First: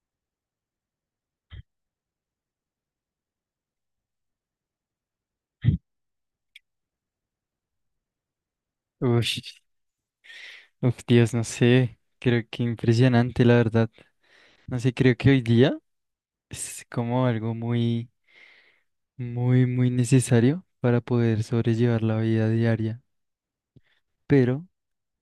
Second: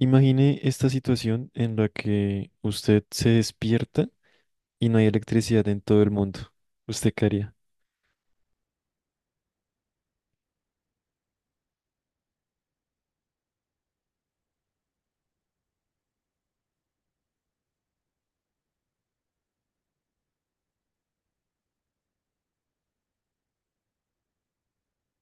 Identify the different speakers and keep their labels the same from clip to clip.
Speaker 1: Imagine esta situación en la que usted se despierta y no hay electricidad en todo el mundo. ¿Usted qué haría?
Speaker 2: Uy, uf, Dios, no sé, creo que impresionante, la verdad. No sé, creo que hoy día es como algo muy, muy, muy necesario para poder sobrellevar la vida diaria. Pero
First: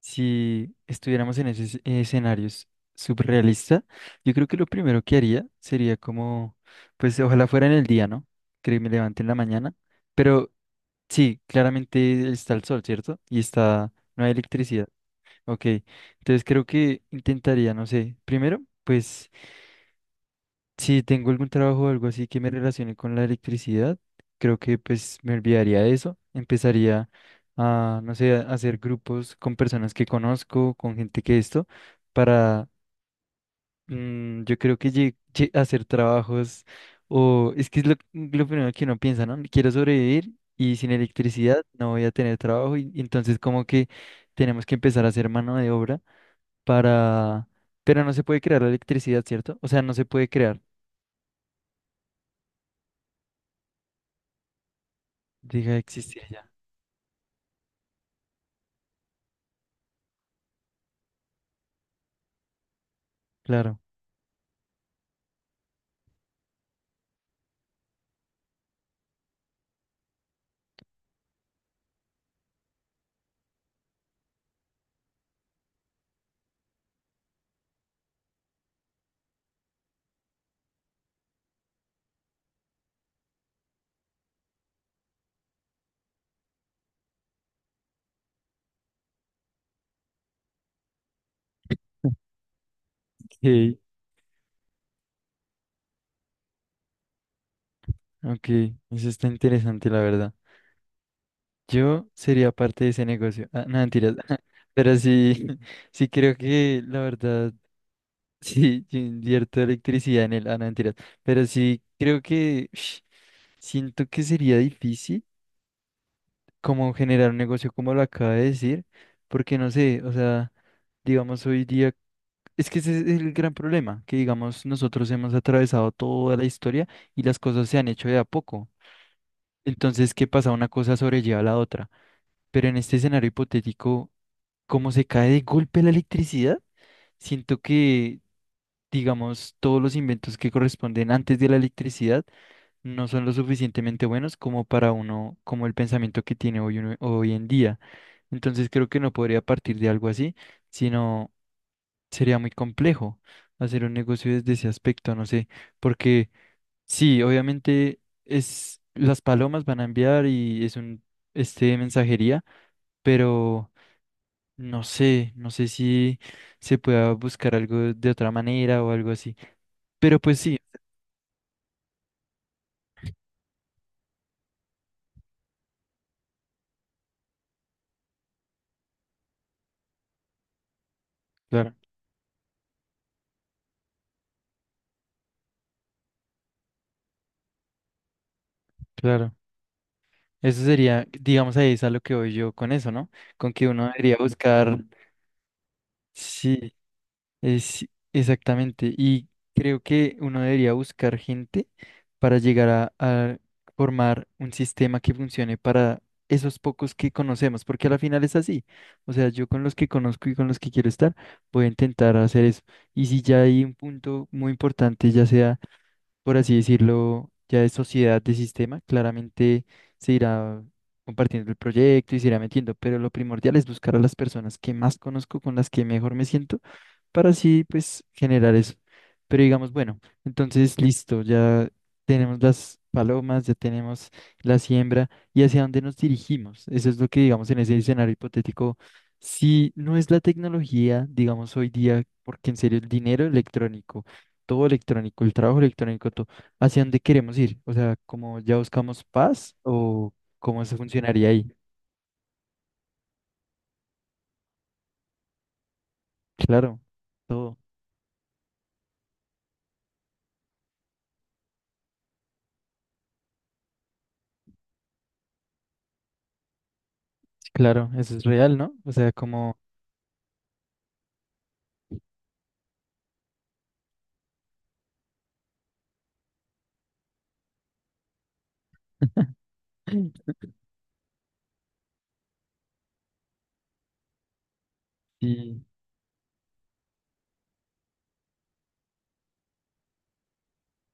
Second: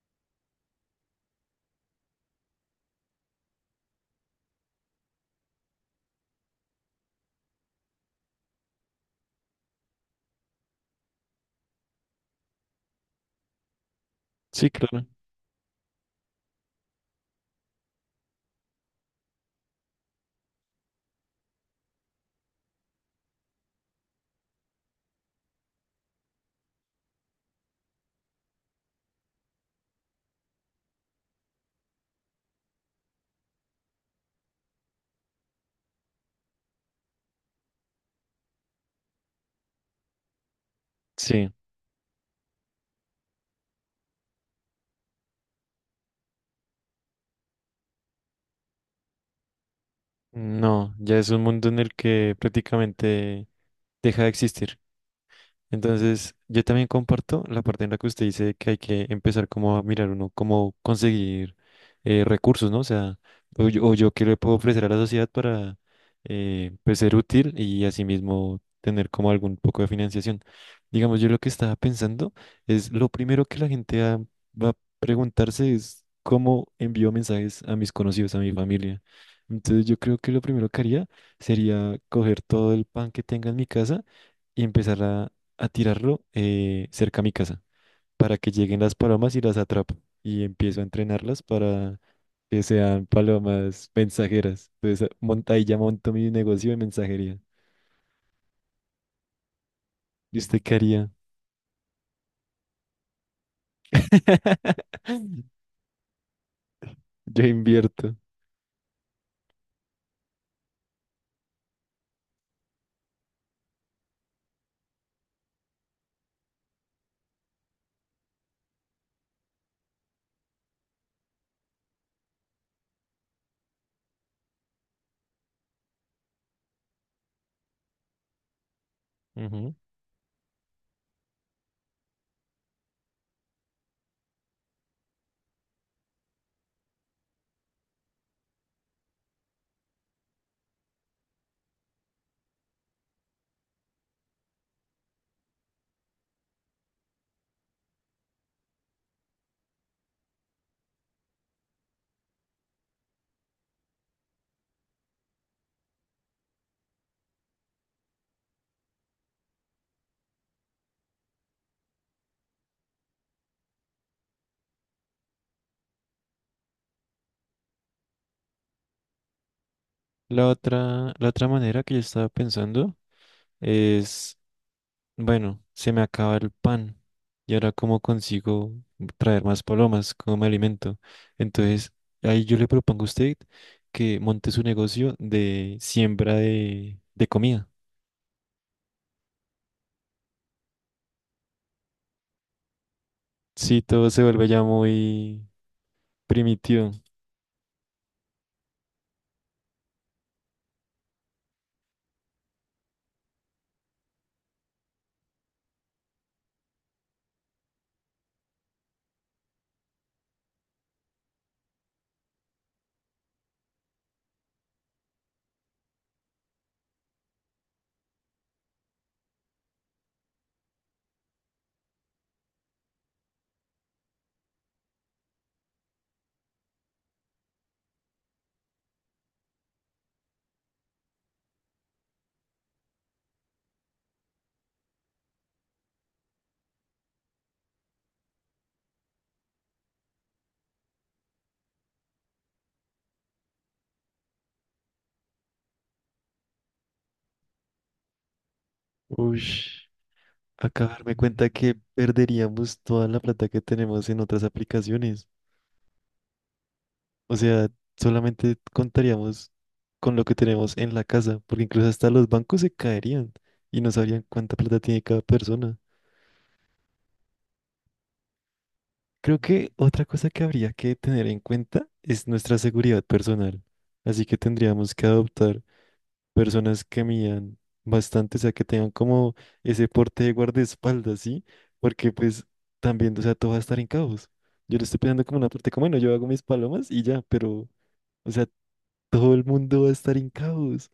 Speaker 2: si estuviéramos en esos escenarios surrealista, yo creo que lo primero que haría sería como, pues ojalá fuera en el día, ¿no? Que me levante en la mañana. Pero sí, claramente está el sol, ¿cierto? Y está, no hay
Speaker 1: Sí,
Speaker 2: electricidad.
Speaker 1: claro.
Speaker 2: Ok, entonces creo que intentaría, no sé, primero, pues si tengo algún trabajo o algo así que me relacione con la electricidad, creo que pues me olvidaría de eso, empezaría a, no sé, a hacer grupos con personas que conozco, con gente que esto, para, yo creo que hacer trabajos, o es que es lo primero que uno piensa, ¿no? Quiero sobrevivir y sin
Speaker 1: Sí.
Speaker 2: electricidad no voy a tener trabajo y entonces como que tenemos que empezar a hacer mano de obra para... Pero no se puede crear la electricidad, ¿cierto? O sea, no se puede crear.
Speaker 1: No, ya es un mundo en el que prácticamente deja de existir.
Speaker 2: Deja de existir
Speaker 1: Entonces,
Speaker 2: ya.
Speaker 1: yo también comparto la parte en la que usted dice que hay que empezar como a mirar uno cómo conseguir recursos, ¿no? O sea,
Speaker 2: Claro.
Speaker 1: o yo qué le puedo ofrecer a la sociedad para pues, ser útil y asimismo tener como algún poco de financiación. Digamos, yo lo que estaba pensando es lo primero que va a preguntarse es cómo envío mensajes a mis conocidos, a mi familia. Entonces, yo creo que lo primero que haría sería coger todo el pan que tenga en mi casa y empezar a tirarlo cerca a mi casa para que lleguen las palomas y las atrapo. Y empiezo a entrenarlas para que sean
Speaker 2: Ok,
Speaker 1: palomas mensajeras. Entonces, ahí ya monto mi negocio de mensajería.
Speaker 2: ok. Eso está interesante, la verdad.
Speaker 1: ¿Y usted qué haría?
Speaker 2: Yo sería parte de ese negocio. Ah, no, mentiras. Pero sí, sí creo que, la
Speaker 1: Yo
Speaker 2: verdad,
Speaker 1: invierto.
Speaker 2: sí, yo invierto electricidad en él. Ah, no, mentiras. Pero sí creo que, ush, siento que sería difícil como generar un negocio como lo acaba de decir, porque no sé, o sea, digamos hoy día. Es que ese es el gran problema, que digamos nosotros hemos atravesado toda la historia y las cosas se han hecho de a poco.
Speaker 1: Ujú.
Speaker 2: Entonces, ¿qué pasa? Una cosa sobrelleva a la otra. Pero en este escenario hipotético, ¿cómo se cae de golpe la electricidad? Siento que, digamos, todos los inventos que corresponden antes de la electricidad no son lo suficientemente buenos como para uno, como el pensamiento que tiene hoy, hoy en día. Entonces, creo que no podría partir de algo así, sino sería muy complejo hacer un negocio desde ese aspecto, no sé, porque sí, obviamente es las palomas van a enviar y es un mensajería, pero no sé, no sé si se pueda buscar algo de otra manera o algo así. Pero pues sí,
Speaker 1: La otra manera que yo estaba pensando es bueno, se me acaba el pan. ¿Y ahora cómo consigo traer más palomas? ¿Cómo me alimento?
Speaker 2: claro,
Speaker 1: Entonces, ahí yo le propongo a usted que monte su negocio de siembra de comida.
Speaker 2: claro. Eso sería, digamos, ahí es a lo que voy yo con eso, ¿no? Con que
Speaker 1: Sí,
Speaker 2: uno
Speaker 1: todo
Speaker 2: debería
Speaker 1: se vuelve ya
Speaker 2: buscar,
Speaker 1: muy
Speaker 2: sí,
Speaker 1: primitivo.
Speaker 2: Es exactamente, y creo que uno debería buscar gente para llegar a formar un sistema que funcione para esos pocos que conocemos, porque a la final es así. O sea, yo con los que conozco y con los que quiero estar, voy a intentar hacer eso. Y si ya hay un punto muy importante, ya sea por así decirlo, ya de sociedad de sistema, claramente se irá compartiendo el proyecto y se irá metiendo, pero lo primordial es buscar a las personas que más conozco, con las que mejor me siento, para así pues generar eso. Pero digamos, bueno, entonces listo, ya tenemos las palomas, ya tenemos la siembra y hacia dónde nos dirigimos. Eso es lo que digamos en ese escenario hipotético. Si no es la tecnología, digamos hoy día, porque en serio el dinero electrónico todo electrónico, el trabajo electrónico, todo. ¿Hacia dónde queremos ir? O sea, ¿como ya buscamos paz
Speaker 1: Ush,
Speaker 2: o cómo se
Speaker 1: acá darme
Speaker 2: funcionaría ahí?
Speaker 1: cuenta que perderíamos toda la plata que tenemos en otras aplicaciones.
Speaker 2: Claro,
Speaker 1: O
Speaker 2: todo.
Speaker 1: sea, solamente contaríamos con lo que tenemos en la casa, porque incluso hasta los bancos se caerían y no sabrían cuánta plata tiene cada persona.
Speaker 2: Claro, eso es real, ¿no? O sea,
Speaker 1: Creo
Speaker 2: como...
Speaker 1: que otra cosa que habría que tener en cuenta es nuestra seguridad personal. Así que tendríamos que adoptar personas que midan bastante, o sea, que tengan como ese porte de guardaespaldas, ¿sí? Porque pues también, o sea, todo va a estar en caos. Yo lo estoy pensando como una
Speaker 2: Sí,
Speaker 1: parte como, bueno, yo hago mis palomas y ya, pero, o sea, todo el mundo va a estar en caos.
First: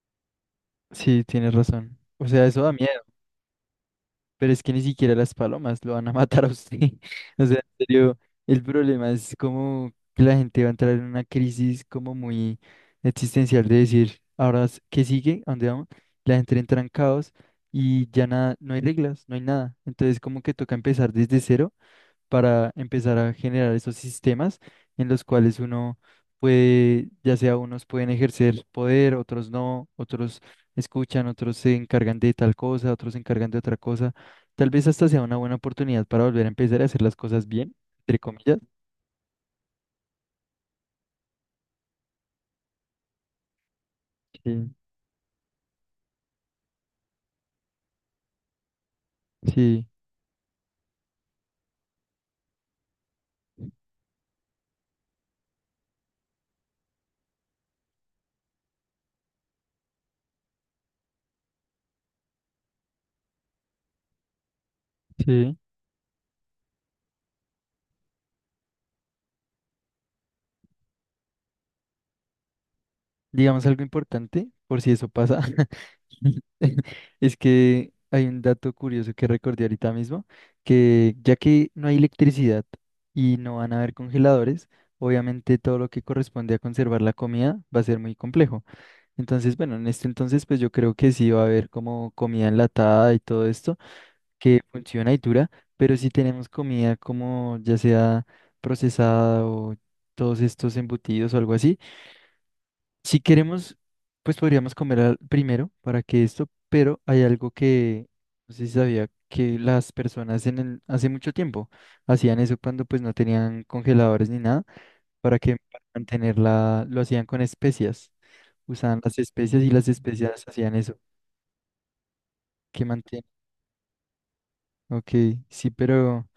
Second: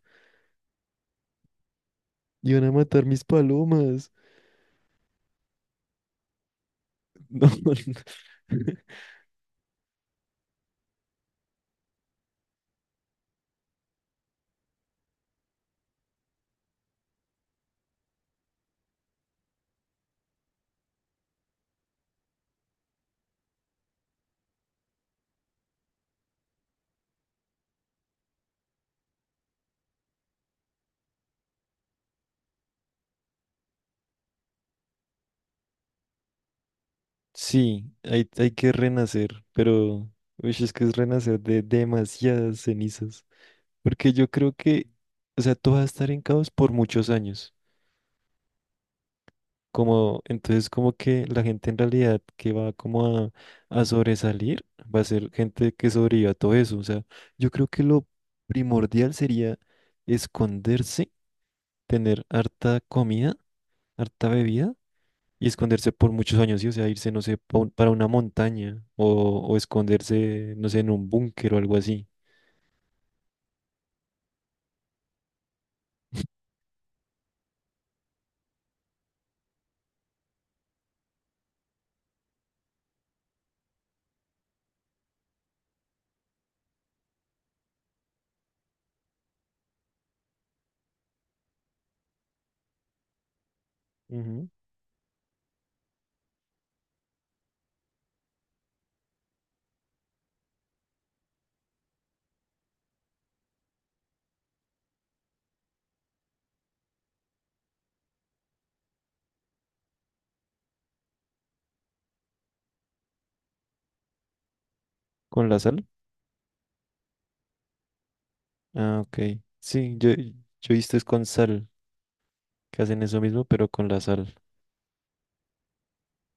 Speaker 2: sí, tienes razón. O sea, eso
Speaker 1: Iban a
Speaker 2: da miedo.
Speaker 1: matar mis palomas.
Speaker 2: Pero es que ni siquiera las palomas lo van a matar a usted. O
Speaker 1: No,
Speaker 2: sea,
Speaker 1: no.
Speaker 2: en serio, el problema es como que la gente va a entrar en una crisis como muy existencial de decir, ahora, ¿qué sigue? ¿A dónde vamos? La gente entra en caos y ya nada, no hay reglas, no hay nada. Entonces, como que toca empezar desde cero para empezar a generar esos sistemas en los cuales uno puede, ya sea unos pueden ejercer poder, otros no, otros escuchan, otros se encargan de tal cosa, otros se encargan de otra cosa. Tal vez hasta sea una buena oportunidad para volver a empezar a hacer las cosas bien,
Speaker 1: Sí,
Speaker 2: entre
Speaker 1: hay
Speaker 2: comillas.
Speaker 1: que renacer, pero uy, es que es renacer de demasiadas cenizas. Porque yo creo
Speaker 2: Sí,
Speaker 1: que, o sea, todo va a estar en caos por muchos años.
Speaker 2: sí,
Speaker 1: Como, entonces, como que la gente en realidad que va como a sobresalir, va a ser gente que sobreviva a todo eso. O sea, yo creo que lo primordial sería esconderse, tener harta comida, harta bebida y
Speaker 2: sí.
Speaker 1: esconderse por muchos años, ¿sí? O sea, irse, no sé, para una montaña o esconderse, no sé, en un búnker o algo así.
Speaker 2: Digamos algo importante, por si eso pasa, es que hay un dato curioso que recordé ahorita mismo, que ya que no hay electricidad y no van a haber congeladores, obviamente todo lo que corresponde a conservar la comida va a ser muy complejo. Entonces, bueno, en este entonces, pues yo creo que sí va a haber como comida enlatada y todo esto
Speaker 1: Ujú.
Speaker 2: que funciona y dura, pero si tenemos comida como ya sea procesada o todos estos embutidos o algo así si queremos, pues podríamos comer primero para que esto, pero hay algo que no sé si sabía que las personas en el, hace mucho tiempo hacían eso cuando pues no tenían congeladores ni nada, para
Speaker 1: ¿Con
Speaker 2: que
Speaker 1: la
Speaker 2: para
Speaker 1: sal?
Speaker 2: mantenerla, lo hacían con especias, usaban
Speaker 1: Ah,
Speaker 2: las
Speaker 1: ok.
Speaker 2: especias y las
Speaker 1: Sí, yo
Speaker 2: especias hacían
Speaker 1: he visto
Speaker 2: eso,
Speaker 1: es con sal, que
Speaker 2: que
Speaker 1: hacen eso
Speaker 2: mantiene.
Speaker 1: mismo, pero con la sal.
Speaker 2: Ok, sí, pero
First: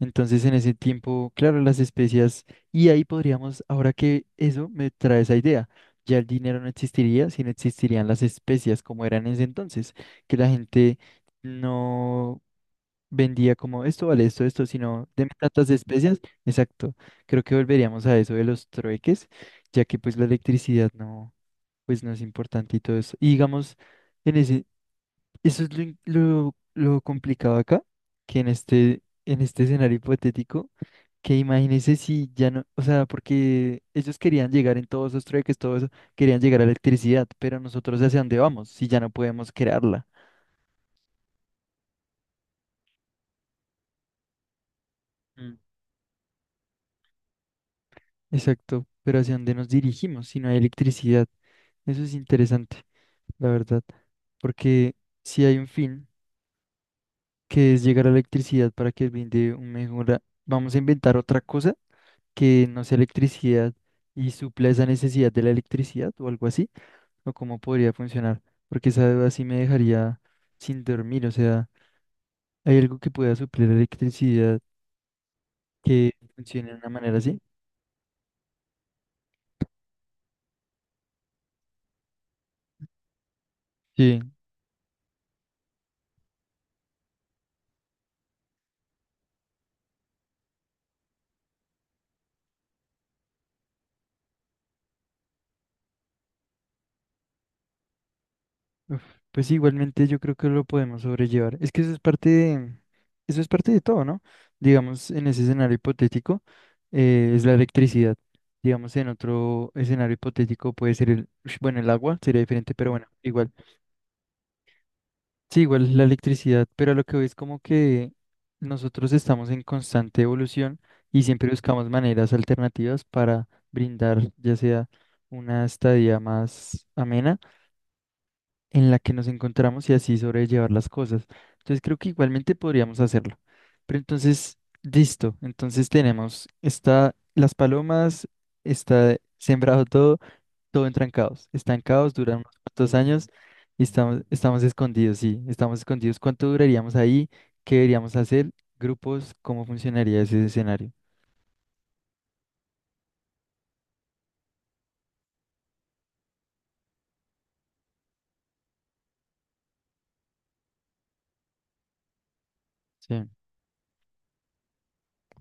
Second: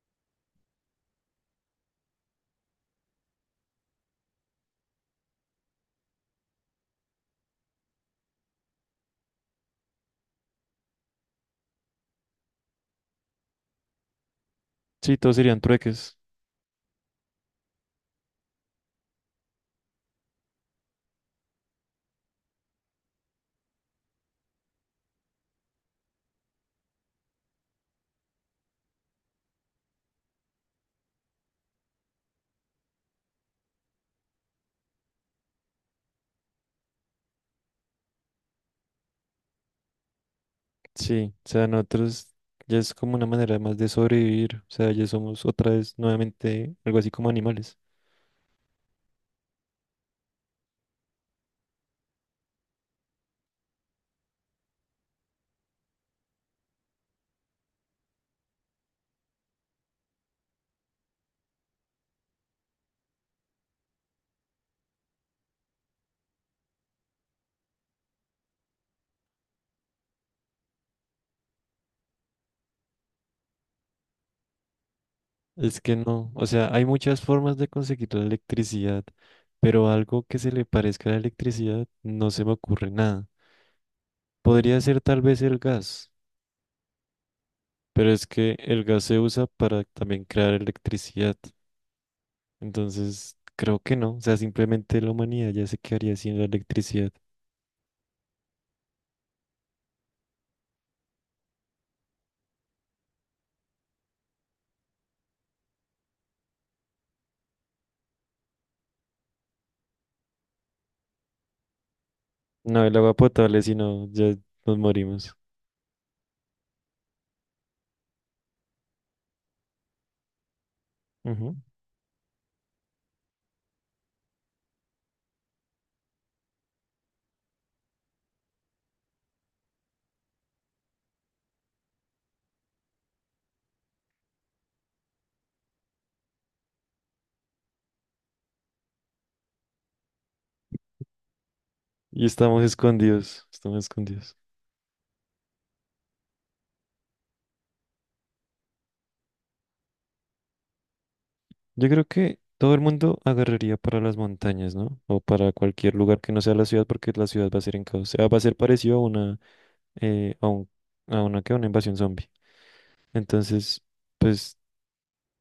Speaker 2: Entonces, en ese tiempo, claro, las especias, y ahí podríamos, ahora que eso me trae esa idea, ya el dinero no existiría, sino existirían las especias como eran en ese entonces, que la gente no vendía como esto vale esto, esto, sino
Speaker 1: Sí,
Speaker 2: deme
Speaker 1: todos serían
Speaker 2: tantas
Speaker 1: trueques.
Speaker 2: especias. Exacto, creo que volveríamos a eso de los trueques, ya que pues la electricidad no, pues no es importante y todo eso. Y digamos, en ese, eso es lo, lo complicado acá, que en este escenario hipotético. Que imagínese si ya no, o sea, porque ellos querían llegar en todos esos trueques, todo eso, querían llegar a la electricidad, pero nosotros hacia dónde vamos si ya no podemos crearla.
Speaker 1: Sí, o sea, nosotros ya es como una manera más de sobrevivir. O sea, ya somos
Speaker 2: Mm.
Speaker 1: otra vez nuevamente algo así como animales.
Speaker 2: Exacto, pero hacia dónde nos dirigimos si no hay electricidad. Eso es interesante, la verdad, porque si hay un fin que es llegar a la electricidad para que brinde un mejora, vamos a inventar otra cosa que no sea electricidad y supla esa necesidad de la electricidad o algo así. O cómo podría funcionar, porque esa duda sí me dejaría sin dormir, o sea, ¿hay algo que pueda suplir la electricidad
Speaker 1: Es que
Speaker 2: que
Speaker 1: no, o sea,
Speaker 2: funcione de
Speaker 1: hay
Speaker 2: una manera
Speaker 1: muchas
Speaker 2: así?
Speaker 1: formas de conseguir la electricidad, pero algo que se le parezca a la electricidad no se me ocurre nada.
Speaker 2: Sí,
Speaker 1: Podría ser tal vez el gas, pero es que el gas se usa para también crear electricidad. Entonces, creo que no. O sea, simplemente la humanidad ya se quedaría sin la electricidad.
Speaker 2: uf, pues igualmente yo creo que lo podemos sobrellevar. Es que eso es parte de, eso es parte de todo, ¿no? Digamos, en ese escenario hipotético es la electricidad. Digamos, en otro escenario hipotético puede ser el, ush, bueno, el agua sería diferente,
Speaker 1: No
Speaker 2: pero
Speaker 1: el
Speaker 2: bueno,
Speaker 1: agua
Speaker 2: igual.
Speaker 1: potable, sino ya nos morimos.
Speaker 2: Sí, igual la electricidad, pero a lo que voy es como que nosotros estamos en constante evolución y siempre
Speaker 1: Ujú.
Speaker 2: buscamos maneras alternativas para brindar ya sea una estadía más amena en la que nos encontramos y así sobrellevar las cosas. Entonces creo que igualmente podríamos hacerlo. Pero entonces, listo, entonces tenemos, está las palomas, está sembrado todo, todo entra en caos. Está en caos,
Speaker 1: Y
Speaker 2: duran unos
Speaker 1: estamos
Speaker 2: cuantos años
Speaker 1: escondidos,
Speaker 2: y
Speaker 1: estamos
Speaker 2: estamos,
Speaker 1: escondidos.
Speaker 2: estamos escondidos, sí, estamos escondidos. ¿Cuánto duraríamos ahí? ¿Qué deberíamos hacer? ¿Grupos? ¿Cómo funcionaría ese escenario?
Speaker 1: Yo creo que todo el mundo agarraría para las montañas, ¿no? O para cualquier lugar que no sea la ciudad, porque la ciudad va a ser en caos. O sea, va a ser parecido a una, eh, a un, a una, ¿qué? Una invasión zombie.
Speaker 2: Sí.
Speaker 1: Entonces, pues...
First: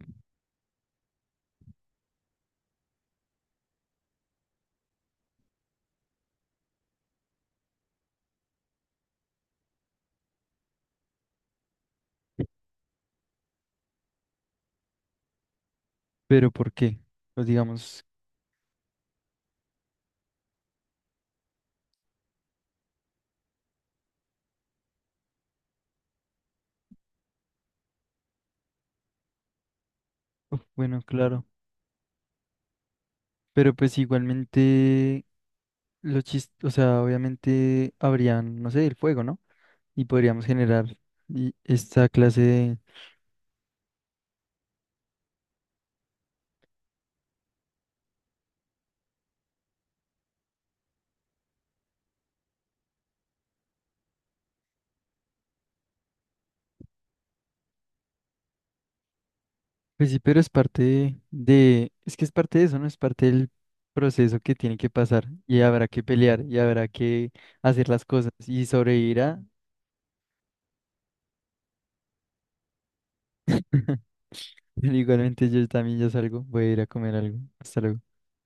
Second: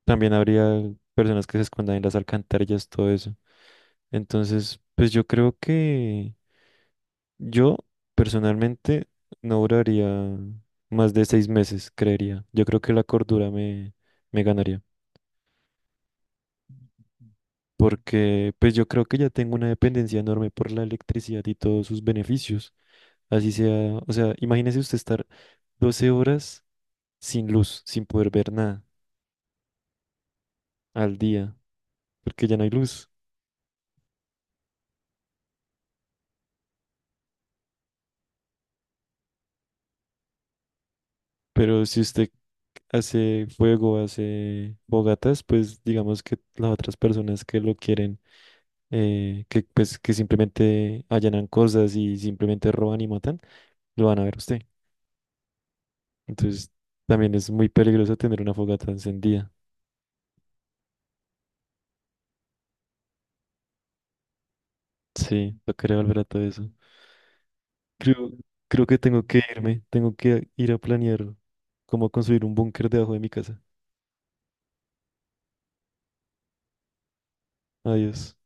Speaker 1: También habría personas que se escondan en las alcantarillas, todo eso. Entonces, pues yo creo que yo personalmente no duraría más de 6 meses, creería. Yo creo que la cordura me ganaría.
Speaker 2: Pero ¿por qué? Pues digamos,
Speaker 1: Porque pues yo creo que ya tengo una dependencia enorme por la electricidad y todos sus beneficios. Así sea, o sea, imagínese usted estar 12 horas sin luz, sin poder ver nada
Speaker 2: uf, bueno,
Speaker 1: al
Speaker 2: claro.
Speaker 1: día, porque ya no hay luz.
Speaker 2: Pero pues igualmente, o sea, obviamente habrían, no sé, el fuego, ¿no? Y podríamos generar
Speaker 1: Pero si
Speaker 2: esta
Speaker 1: usted
Speaker 2: clase de
Speaker 1: hace fuego, hace fogatas pues digamos que las otras personas que lo quieren, que pues que simplemente allanan cosas y simplemente roban y matan, lo van a ver a usted. Entonces también es muy peligroso tener una fogata encendida.
Speaker 2: Pues sí, pero es parte de, es que es parte de eso, ¿no? Es parte del proceso que tiene que pasar
Speaker 1: Sí,
Speaker 2: y
Speaker 1: no
Speaker 2: habrá
Speaker 1: quería
Speaker 2: que
Speaker 1: volver a todo
Speaker 2: pelear y
Speaker 1: eso.
Speaker 2: habrá que hacer las cosas
Speaker 1: Creo,
Speaker 2: y
Speaker 1: creo que tengo
Speaker 2: sobrevivirá.
Speaker 1: que irme, tengo que ir a planear cómo construir un búnker debajo de mi
Speaker 2: Pero
Speaker 1: casa.
Speaker 2: igualmente yo también ya salgo, voy a ir a comer algo. Hasta luego.
Speaker 1: Adiós.